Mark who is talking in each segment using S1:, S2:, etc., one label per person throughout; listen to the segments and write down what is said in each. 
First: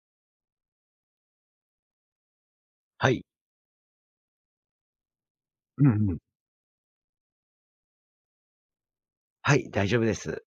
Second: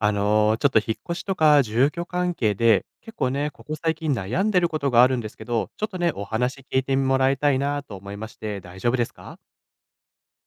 S1: あの、ちょっと引っ越しとか住居関係で、
S2: は
S1: 結
S2: い。
S1: 構ね、ここ最近悩んでることがあるんですけど、
S2: う
S1: ちょっと
S2: んう
S1: ね、
S2: ん。
S1: お話聞いてもらいたいなと思いまして、大丈夫ですか？
S2: はい、大丈夫です。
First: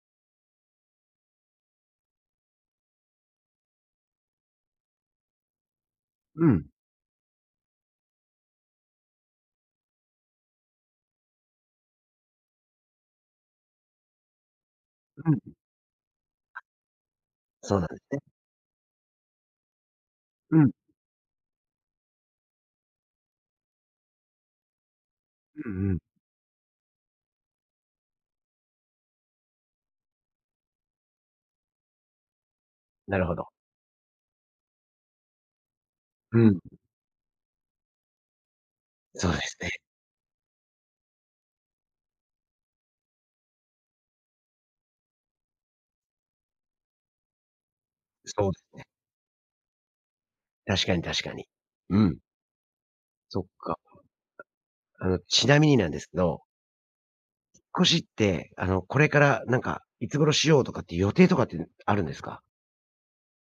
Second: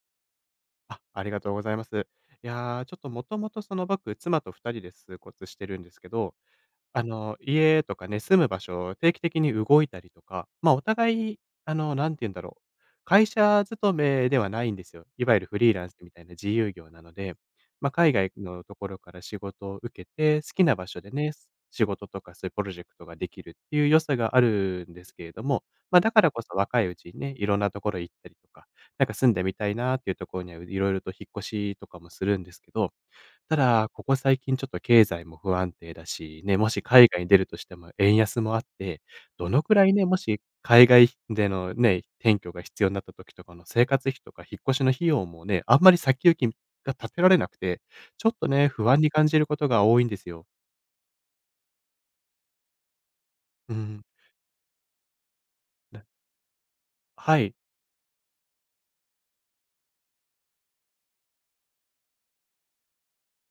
S1: あ、ありがとうございます。いやー、ちょっともともとその僕、妻と2人で通骨してるんですけど、
S2: うん、う
S1: あの、家とかね、住む場所を定期的に動いたりとか、まあ、お互い、あの、何て言うんだろう、会社勤めではないんですよ。いわゆる
S2: ん。
S1: フリーランスみたいな自由業なので、
S2: そうなん
S1: まあ、
S2: です
S1: 海
S2: ね。
S1: 外のところから仕事を受けて、好
S2: う
S1: き
S2: ん、
S1: な
S2: う
S1: 場所でね、仕事とかそういうプロジェクトができるっていう良さがあるんですけれども、
S2: んうん。
S1: まあ、だからこそ若いうちにね、いろんなところ行ったりとか、なんか住んでみたいなっていうところにはいろいろと引っ越しとかもするんですけど、
S2: なるほど。
S1: ただ、ここ最近ちょっと経済も不安定だ
S2: う
S1: し、ね、
S2: ん。
S1: もし海外に出るとしても円安もあって、
S2: そうで
S1: ど
S2: す
S1: の
S2: ね。
S1: くらいね、もし海外でのね、転居が必要になった時とかの生活費とか引っ越しの費用もね、あんまり先行きが立てられなくて、ちょっ
S2: そ
S1: と
S2: うです
S1: ね、
S2: ね。
S1: 不安に感じることが多いんですよ。
S2: 確かに確かに。うん、そっ
S1: う
S2: か。
S1: ん。
S2: あの、ちなみになんで
S1: な
S2: すけど、
S1: はい。
S2: 引っ越しって、あの、これからなんか、いつ頃しようとかって予定とかってあるんですか？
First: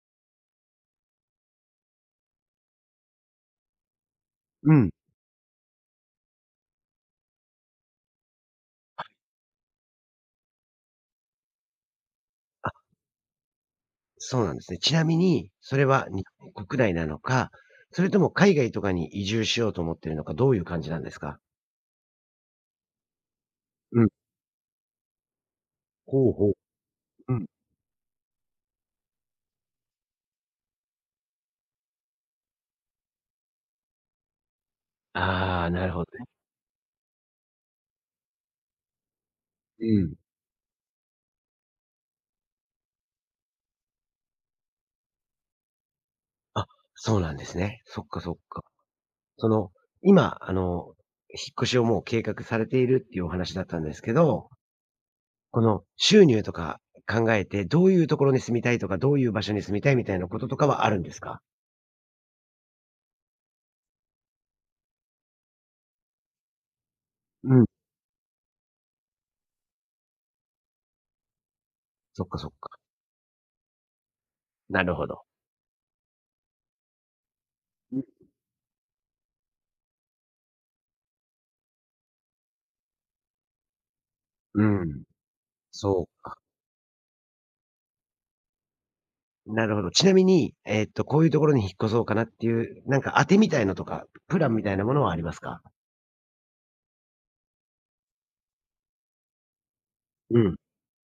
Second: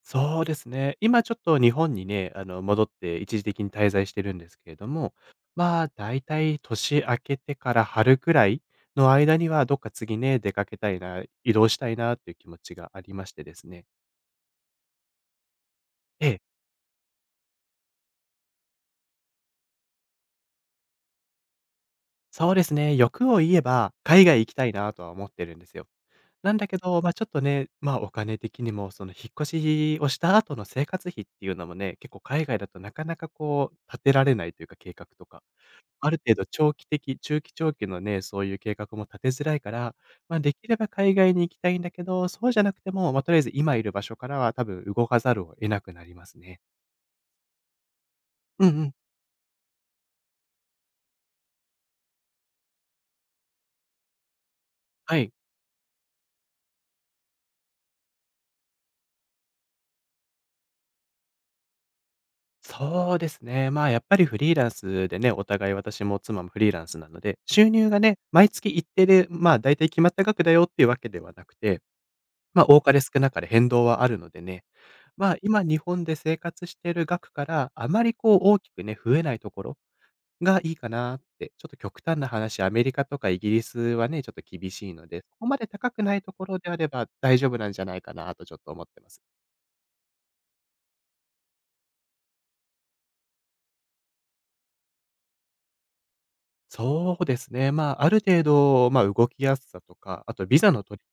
S1: そうですね。今ちょっと日本にね、あの、戻って一時的に滞在してるんですけ
S2: う
S1: れど
S2: ん。
S1: も、まあ、だいたい年明けてから春くらいの間には、どっか次ね、出かけたいな、移動したいなっていう気持ち
S2: あ、
S1: がありましてですね。
S2: そうなんですね。ちなみに、それは日
S1: ええ、
S2: 本国内なのか、それとも海外とかに移住しようと思ってるのか、どういう感じなんですか？
S1: そうですね。欲を言えば、
S2: うん、
S1: 海外行きたいなとは思ってるんですよ。
S2: ほうほ
S1: な
S2: う。
S1: んだけど、まあ、ちょっ
S2: う
S1: と
S2: ん。
S1: ね、まあ、お金的にも、その、引っ越しをした後の生活費っていうのもね、結構海外だとなかなかこう、立てられないというか、計画とか。
S2: ああ、なるほ
S1: あ
S2: ど
S1: る
S2: ね。
S1: 程度長期的、中期長期のね、そういう計画も立てづらいか
S2: う
S1: ら、
S2: ん。
S1: まあ、できれば海外に行きたいんだけど、そうじゃなくても、まあ、とりあえず今いる場所からは多分動かざるを得なくなりますね。
S2: あ、そうなんですね。そっかそっか。
S1: うんうん。
S2: その、今、あの、引っ越しをもう計画されているっていうお話だったんですけど、
S1: はい。
S2: この収入とか考えて、どういうところに住みたいとか、どういう場所に住みたいみたいなこととかはあるんですか？
S1: そうですね。まあ、やっぱりフリーランスでね、お互い私も妻もフリーランスなので、
S2: うん、
S1: 収入がね、毎月一定で、まあ、大体決まった額だよっていうわけではなくて、
S2: そっかそっ
S1: まあ、
S2: か。
S1: 多かれ少なかれ変動はあるのでね、
S2: なるほど。
S1: まあ、今日本で生活している額からあまりこう大きくね、増えないところがいいかなって、ちょっと極端な話、アメリカとかイギリスはね、ちょっと
S2: う
S1: 厳しい
S2: ん、
S1: ので、そこまで高く
S2: そ
S1: ないところであれば大丈夫なんじゃないかなとちょっと思ってます。
S2: う、なるほど。ちなみに、こういうところに引っ越そうかなっていう、なんか当てみたいのとか、プランみたいなものはありますか？
S1: そうですね。まあ、ある程度、まあ、動きやすさとか、あ
S2: う
S1: と
S2: ん、
S1: ビザの取り、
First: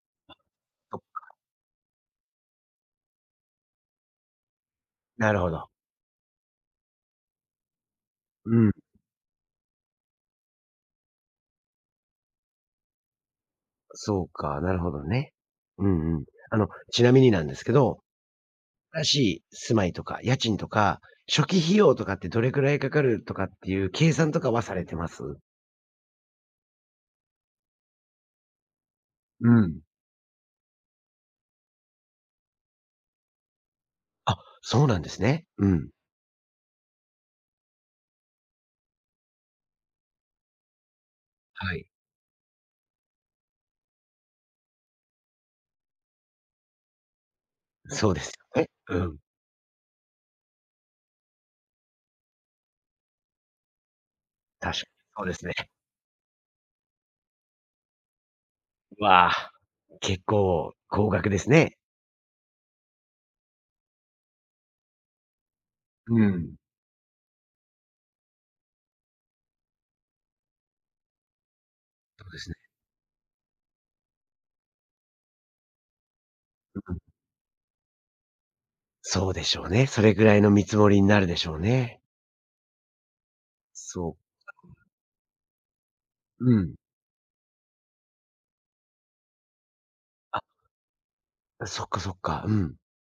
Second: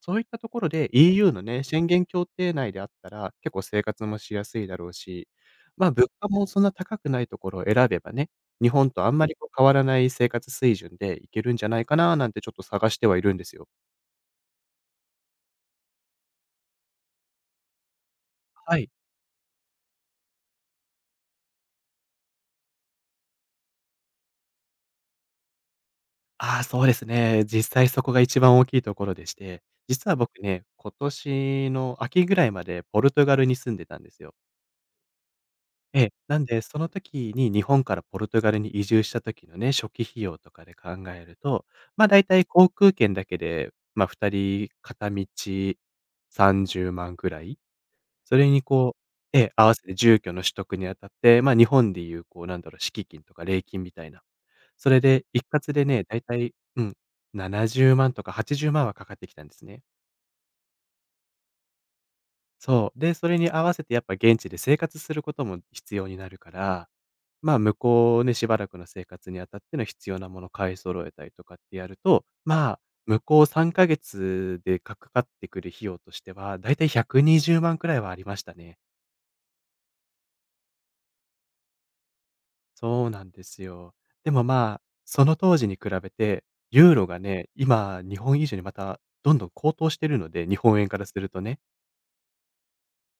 S1: そういったところで
S2: そ
S1: EU のね、宣言協定内であったら、結構生活もしやすいだろうし、
S2: なるほど。
S1: まあ、物価もそんな高くないところを選べばね、
S2: う
S1: 日
S2: ん。
S1: 本とあんまりこう変わらない生活水準でいけるんじゃないかななんてちょっと探してはいるんですよ。
S2: そうか、なるほどね。うんうん。あの、ちなみになんですけど、
S1: はい。
S2: 新しい住まいとか、家賃とか、初期費用とかってどれくらいかかるとかっていう計算とかはされてます？
S1: ああ、そうですね。実際そこが一番大きいところでし
S2: う
S1: て、
S2: ん。
S1: 実は僕ね、今年の秋ぐらいまでポルトガルに住んでたんですよ。
S2: あ、そうなんですね。うん。
S1: ええ、なんで、その時に日本からポルトガルに移住した時のね、初期費用とかで考えると、
S2: はい。
S1: ま、だいたい航空券だけで、ま、2人片道30万ぐらい。
S2: そうです
S1: それ
S2: よ
S1: に
S2: ね。
S1: こ
S2: うん。
S1: うええ、合わせて住居の取得にあたって、まあ、日本でいうこう、なんだろう、敷金とか礼金みたいな、
S2: 確かに。
S1: それ
S2: そ
S1: で
S2: うで
S1: 一
S2: すね。
S1: 括でね、だいたい、うん、70万とか80万はかかって
S2: わ
S1: きたん
S2: あ、
S1: ですね。
S2: 結構高額ですね。
S1: そう。で、それに合わせてやっぱ現地で生活することも必要
S2: う
S1: になるか
S2: ん。
S1: ら、まあ、向こうね、しばらくの生活にあたっての必要なもの買い揃えたりとかってやる
S2: そ
S1: と、
S2: うですね。
S1: まあ、向こう3ヶ月でかかってくる費用としては、だい
S2: う
S1: たい
S2: ん。
S1: 120万くにじゅうまんくらいはありましたね。
S2: そうでしょうね。それぐらいの見積もりになるでしょうね。
S1: そうなんですよ。
S2: そう。
S1: でも、まあ、その当時に比べて、
S2: うん。
S1: ユーロがね、今、日本以上にまたどんどん高騰してるの
S2: あ、
S1: で、日本円からするとね。
S2: そっかそっか。うん。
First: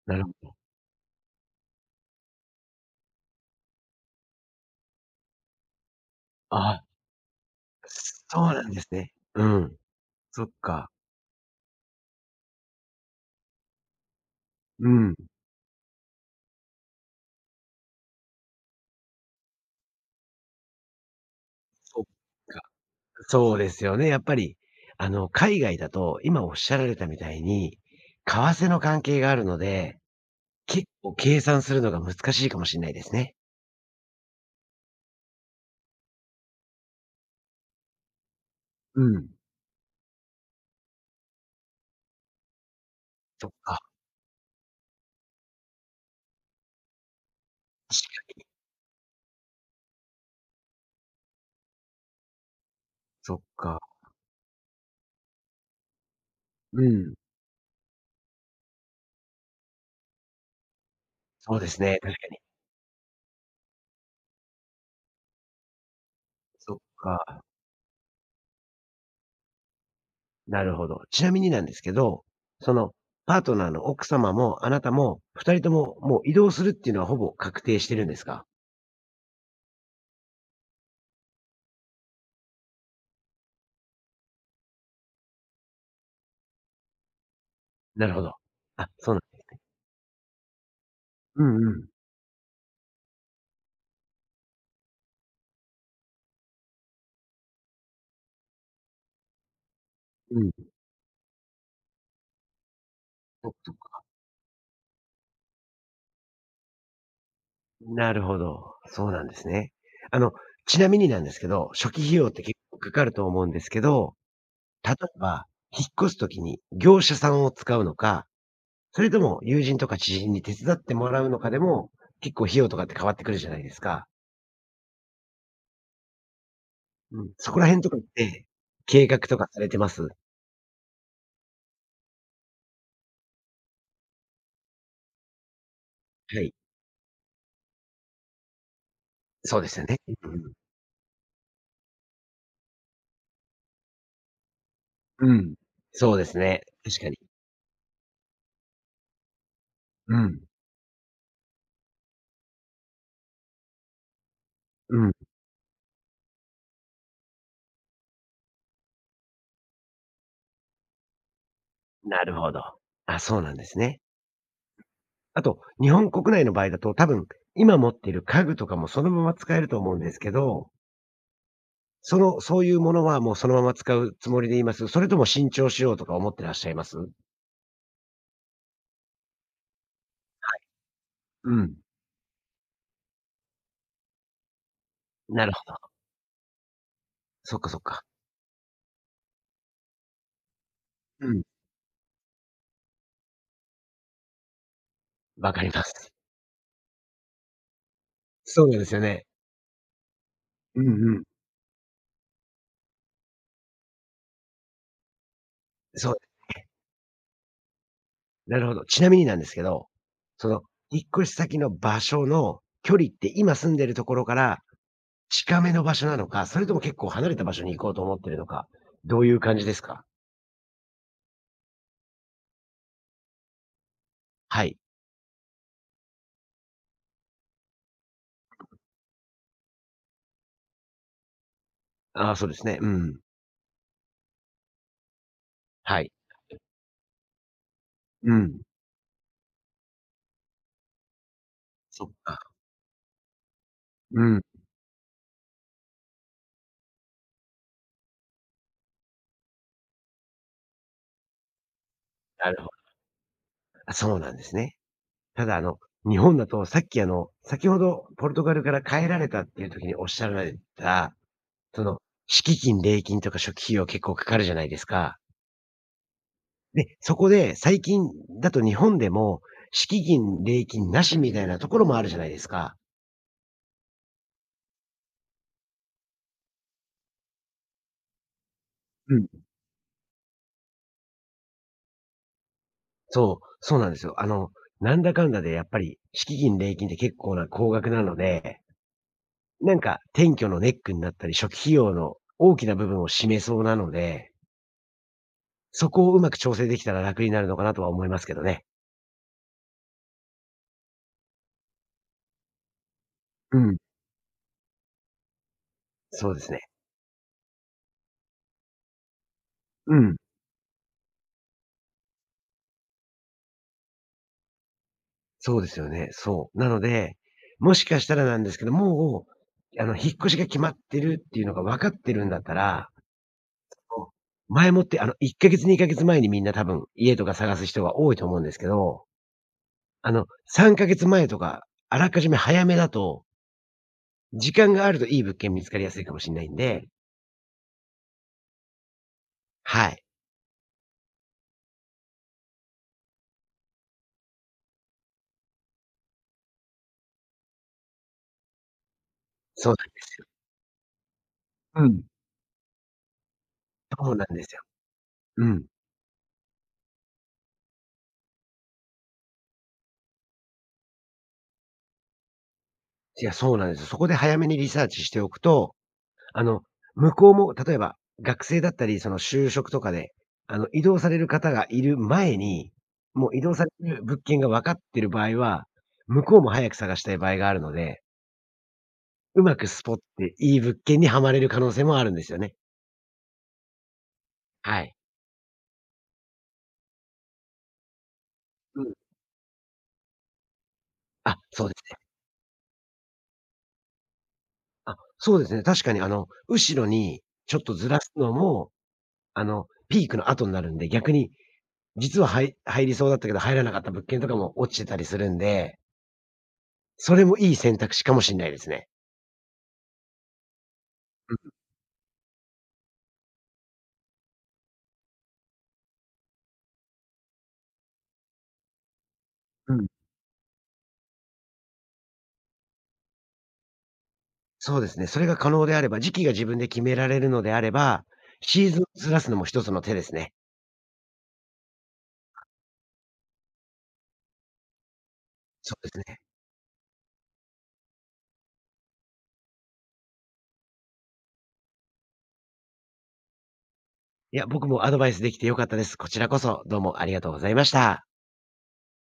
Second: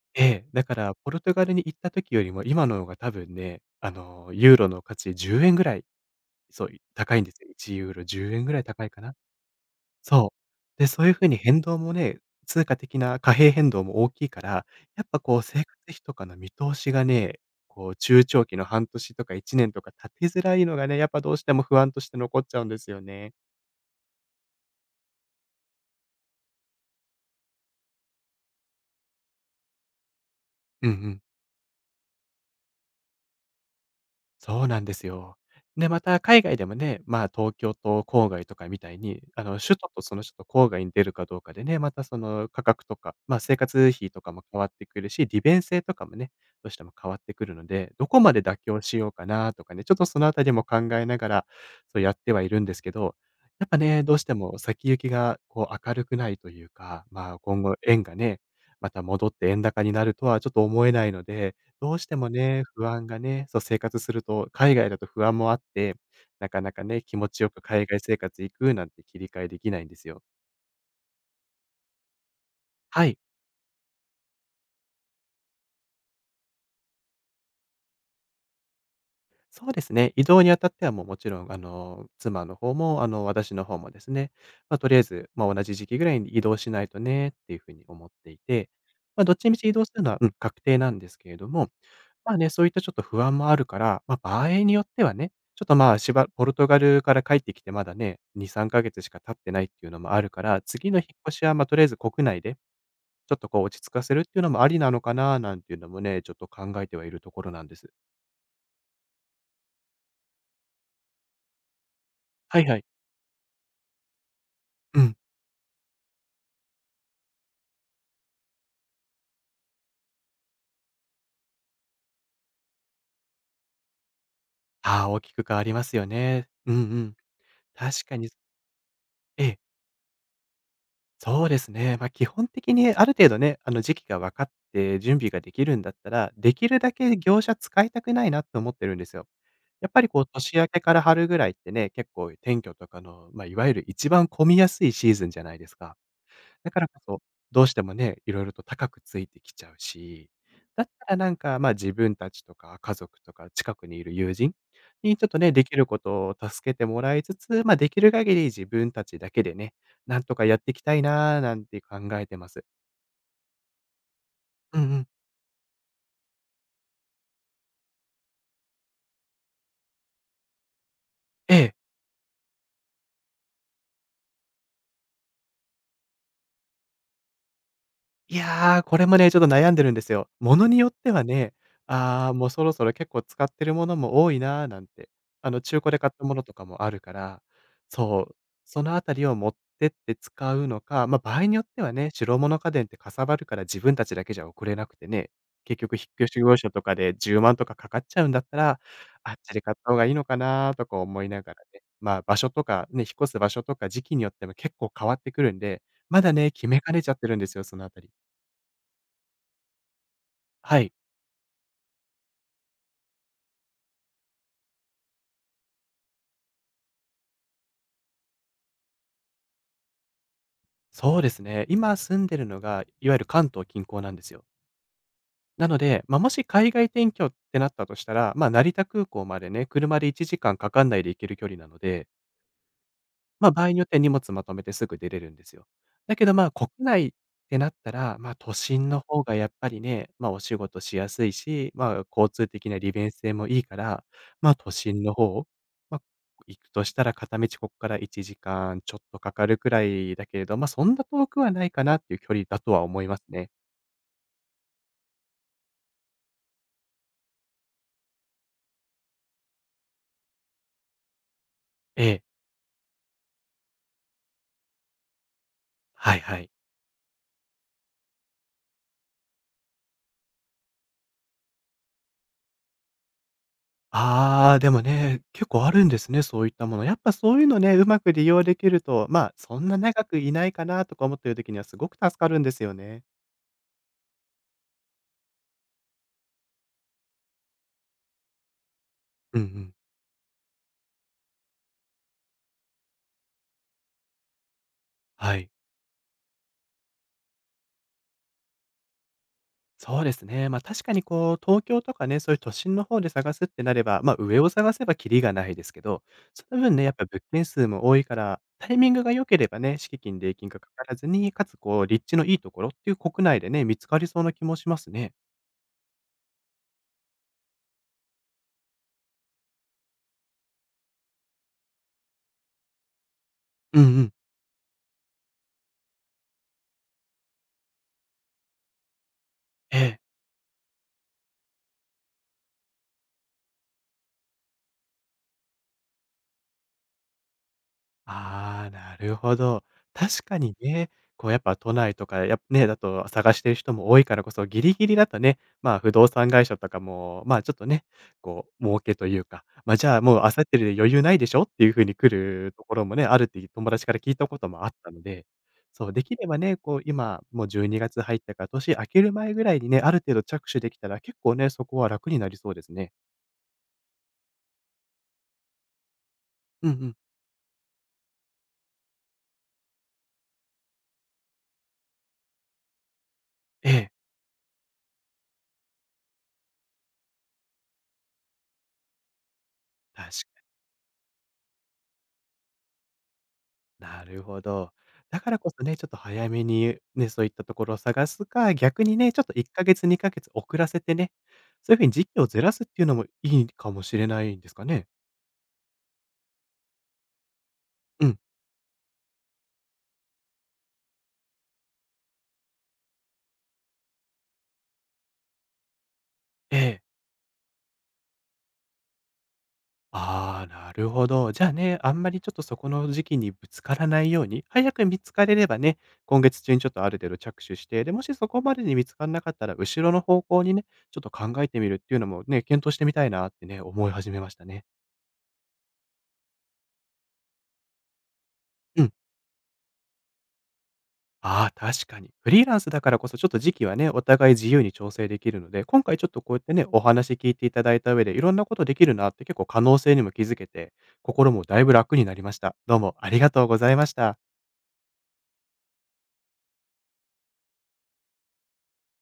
S2: な
S1: え
S2: るほ
S1: え、
S2: ど。
S1: だからポルトガルに行った時よりも今の方が多分ね、あの、ユーロの価値10円ぐらい、そう、
S2: ああ、
S1: 高いんですよ。1ユーロ10
S2: そ
S1: 円ぐ
S2: う
S1: ら
S2: な
S1: い
S2: んで
S1: 高
S2: す
S1: いか
S2: ね。
S1: な。
S2: うん。
S1: そ
S2: そっ
S1: う。で、
S2: か。
S1: そういう風に変動もね、通貨的な貨幣変動も大きいから、
S2: う
S1: やっ
S2: ん。
S1: ぱこう生活費とかの見通しがね、こう中長期の半年とか1年とか立てづらいのがね、やっぱどうしても不安と
S2: そっ
S1: して残っち
S2: か。
S1: ゃうんですよね。
S2: そうですよね。やっぱり、あの、海外だと、今おっしゃられたみたいに、為替の関係があるので、結
S1: うんう
S2: 構
S1: ん。
S2: 計算するのが難しいかもしれないですね。
S1: そうなんですよ。で、また海外でもね、まあ、東京と郊外とかみたい
S2: う
S1: に、
S2: ん。
S1: あの、首都とその首都郊外に出るかどうかでね、またその価格とか、まあ、
S2: そっ
S1: 生
S2: か。
S1: 活費とかも変わってくるし、利便性とかもね、どうしても変わってくるので、
S2: 確
S1: どこ
S2: か
S1: まで妥協しようかなとかね、ちょっとそのあたりも考えながら、そうやってはいるんですけど、
S2: そっ
S1: やっぱ
S2: か。
S1: ね、どうしても先行きがこう明るくないという
S2: う
S1: か、
S2: ん。
S1: まあ、今後円がね、また戻って円高になるとはちょっと思えないので、
S2: そうです
S1: ど
S2: ね、
S1: うし
S2: 確
S1: て
S2: か
S1: も
S2: に。
S1: ね、不安がね、そう、生活すると、海外だと不安もあって、なかな
S2: そっ
S1: かね、気持
S2: か。
S1: ちよく海外生活行くなんて切り替えできないんですよ。
S2: なるほど。ちなみになんですけど、その、
S1: はい。
S2: パートナーの奥様もあなたも、二人とももう移動するっていうのはほぼ確定してるんですか？
S1: そうですね。移動にあたってはもうもちろん、あの、妻の方も、あの、私の方もですね、まあ、とりあえず、まあ、同じ時期ぐらいに移動しないとねっていうふうに
S2: な
S1: 思っ
S2: るほ
S1: て
S2: ど。
S1: いて、
S2: あ、そうな
S1: まあ、どっ
S2: んで
S1: ち
S2: す
S1: み
S2: ね。
S1: ち移動するのは、うん、確定なんですけれ
S2: う
S1: ど
S2: ん
S1: も、
S2: うん。
S1: まあね、そういったちょっと不安もあるから、まあ、場合によってはね、ちょっと、まあ、ポルトガルから帰ってきてまだね、2、3ヶ月しか経ってないっていうのもある
S2: う
S1: か
S2: ん。
S1: ら、次の引っ越しは、まあ、とりあえず国内で、ちょっと
S2: そっか
S1: こう
S2: そっ
S1: 落ち着か
S2: か。
S1: せるっていうのもありなのかななんていうのもね、ちょっと考えてはいるところなんです。
S2: なるほど。そうなんですね。あの、ちなみになんですけど、初期費用って結
S1: はい
S2: 構
S1: はい。
S2: かかると思うんですけど、例
S1: うん。
S2: えば、引っ越すときに業者さんを使うのか、それとも友人とか知人に手伝ってもらうのかでも、結構費用とかって変わってくるじゃないですか。
S1: ああ、大きく変わりますよね。うんうん。
S2: うん。そこら辺とかっ
S1: 確かに、
S2: て、計画と
S1: え
S2: か
S1: え、
S2: されてます？
S1: そうですね。まあ、基本的にある程度ね、あの、時期が分かって準備ができるんだったら、
S2: はい。
S1: できるだけ業者使いたくないなって思ってるんですよ。
S2: そうですよ
S1: やっ
S2: ね。
S1: ぱりこう
S2: うんうん。
S1: 年明けから春ぐらいってね、結構転居とかの、まあ、いわゆる一番混みやすいシーズン
S2: う
S1: じゃな
S2: ん。
S1: いですか。
S2: そうですね。
S1: だからこ
S2: 確かに。
S1: そ、どうしてもね、いろいろと高くついてきちゃう
S2: う
S1: し、
S2: ん。
S1: だったらなんか、ま、自分たちとか家族とか近くにいる友人
S2: うん。
S1: にちょっとね、できることを助けてもらいつつ、ま、できる限り自分たちだけでね、なんとかやっていきたいなーなんて考
S2: な
S1: え
S2: る
S1: てま
S2: ほど。
S1: す。
S2: あ、そうなんですね。
S1: うんうん。
S2: あと、日本国内の場合だと、多分、今持っている家具とかもそのまま使えると思うんですけど、
S1: ええ。
S2: その、そういうものはもうそのまま使うつもりでいます？それとも新調しようとか思ってらっしゃいます？
S1: いやー、これもね、ちょっと悩んでるんですよ。ものによっては
S2: う
S1: ね、
S2: ん。
S1: ああ、もうそろそろ結構使ってるものも多いな、なんて、
S2: なるほど。
S1: 中古で買ったものとかもあるから、
S2: そっかそっか。
S1: そう、そのあたりを持ってって使うのか、ま、あ、
S2: う
S1: 場
S2: ん。
S1: 合によってはね、白物家電ってかさばるから自分たちだけじゃ送れなくてね、
S2: わかり
S1: 結
S2: ま
S1: 局引っ
S2: す。
S1: 越し業者とかで10万とかかかっちゃうんだった
S2: そうなん
S1: ら、
S2: ですよね。
S1: あっちで買った方がいいのかなー
S2: う
S1: と
S2: ん
S1: か
S2: うん。
S1: 思いながらね、まあ、場所とかね、引っ越す場所とか時期によっても結構変わってくるんで、
S2: そう、
S1: まだね、決めかねちゃってるんですよ、そのあたり。
S2: なるほど。ちなみになんですけど、その、
S1: はい、
S2: 引っ越し先の場所の距離って今住んでるところから近めの場所なのか、それとも結構離れた場所に行こうと思ってるのか、どういう感じですか？
S1: そうですね。今住んでるのが、いわゆる関東近郊なんですよ。
S2: はい。
S1: なので、まあ、もし海外転居ってなったとしたら、まあ、成田空港までね、車で1時間かんかかんないで行ける距離なので、
S2: ああ、そうですね。うん。
S1: まあ、場合によっては荷物まとめてすぐ出れるんですよ。
S2: はい。
S1: だけど、まあ、国内ってなったら、ま
S2: う
S1: あ、都
S2: ん。
S1: 心の方がやっぱりね、まあ、お仕事しやすいし、ま
S2: そ
S1: あ、
S2: っ
S1: 交通
S2: か。
S1: 的な利便性もいいから、
S2: うん。
S1: まあ、都心の方、まあ、行くとしたら片道ここから1時間ちょっとかかるくらいだけれど、まあ、そんな遠くはないかなっていう距離
S2: なる
S1: だ
S2: ほ
S1: と
S2: ど。
S1: は思いますね。
S2: あ、そうなんですね。ただあの、日本だとさっきあの、先ほどポルトガルから帰られたっていう時におっしゃられた、その、
S1: ええ、
S2: 敷金、礼金とか初期費用結構かかるじゃないですか。
S1: はいはい。
S2: で、そこで最近だと日本でも、敷金、礼金なしみたいなところもあるじゃないですか。
S1: ああ、でもね、結構あるんですね、そういったもの。やっぱそういうのね、うまく利用できると、
S2: う
S1: ま
S2: ん。
S1: あ、そんな長くいないかなとか思ってる時にはすごく助かるんですよね。
S2: そう、そうなんですよ。あの、なんだかんだでやっぱり敷金、礼金って結構な高額なので、
S1: うんう
S2: な
S1: ん。
S2: んか、転居のネックになったり、初期費用の大きな部分を占めそうなので、
S1: はい。
S2: そこをうまく調整できたら楽になるのかなとは思いますけどね。
S1: そうですね。まあ確かにこう、東京とかね、そういう都心の方で探すっ
S2: う
S1: てな
S2: ん。
S1: れば、まあ上を探せばキリがないですけど、
S2: そうで
S1: そ
S2: すね。
S1: の分ね、やっぱ物件数も多いから、タイミングが良ければね、
S2: う
S1: 敷
S2: ん。
S1: 金、礼金がかからずに、かつこう、立地のいいところっていう国内でね、見つかりそうな気もしますね。
S2: そうですよね。そう。なので、もしかしたらなんですけど、もう、あの、引っ越しが決まってるっていうのが分かってるんだったら、
S1: うんう
S2: こ
S1: ん。
S2: う前もって、あの、1ヶ月、2ヶ月前にみんな多分、家とか探す人が多いと思うんですけど、
S1: ええ。
S2: あの、3ヶ月前とか、あらかじめ早めだと、時間があるといい物件見つかりやすいかもしれないんで。
S1: ああ、なるほど。
S2: はい。
S1: 確かにね、こうやっぱ都内とか、やっね、だと探してる人も多いからこそ、ギリギリだとね、まあ、不動産会社とかも、まあ、ちょっとね、こう儲けというか、
S2: そう
S1: ま、
S2: なん
S1: じゃ
S2: で
S1: あ、
S2: す
S1: もう
S2: よ。
S1: あさってで余裕ないでしょっていう
S2: う
S1: 風に
S2: ん。
S1: 来るところもね、あるって友達から
S2: そ
S1: 聞
S2: う
S1: い
S2: な
S1: た
S2: ん
S1: こ
S2: で
S1: と
S2: すよ。
S1: もあったので、
S2: うん。
S1: そう、できればね、こう今、もう12月入ったから、年明ける前ぐらいにね、ある程度着手できたら、結構ね、そこは楽になりそうですね。
S2: いや、そうなんですよ。そこで早めにリサーチしておくと、あの、
S1: うんうん。
S2: 向こうも例えば、学生だったり、その就職とかで、あの、移動される方がいる前に、もう移動さ
S1: え
S2: れ
S1: え、
S2: る物件が分かってる場合は、向こうも早く探したい場合があるので、うまくスポっ
S1: 確
S2: ていい物件にはまれる可能性もあるんですよね。
S1: なるほど。
S2: はい。
S1: だからこそね、ちょっと早めにね、そういったところを探すか、
S2: う
S1: 逆
S2: ん。
S1: にね、ちょっと1ヶ月、2ヶ月遅らせてね、
S2: あ、そうで
S1: そういうふ
S2: す
S1: うに
S2: ね。
S1: 時期をずらすっていうのもいいかもしれないんですかね？
S2: あ、そうですね。確かにあの、後ろにちょっとずら
S1: う
S2: す
S1: ん。
S2: のも、あの、ピークの後になるんで、逆に実は、はい、入りそうだったけど、入らなかった物件とかも落ちてたりするんで、
S1: ええ。
S2: それもいい選択肢かもしんないですね。
S1: ああ、なるほど。じゃあね、あんまりちょっとそこの時期にぶつからないように、早く見つかれればね、今月中にちょっとある程度着手して、で、もしそこまでに見つからなかったら、
S2: うんう
S1: 後
S2: ん。
S1: ろの方向にね、ちょっと考えてみるっていうのもね、検討してみたいなってね、思い始めましたね。
S2: そうですね、それが可能であれば、時期が自分で決められるのであれば、シーズ
S1: う
S2: ン
S1: ん。
S2: ずらすのも一つの手ですね。
S1: ああ、確かに。フリーランスだからこそ、ちょっと時期はね、お互い自由に調整できるので、
S2: そ
S1: 今
S2: うで
S1: 回ちょ
S2: す
S1: っ
S2: ね。
S1: とこうやってね、お話聞いていただいた上で、いろんなことできるなって結構可能性にも気づけて、心もだいぶ楽になりました。どうもありがとうございました。
S2: いや、僕もアドバイスできて良かったです。こちらこそ、どうもありがとうございました。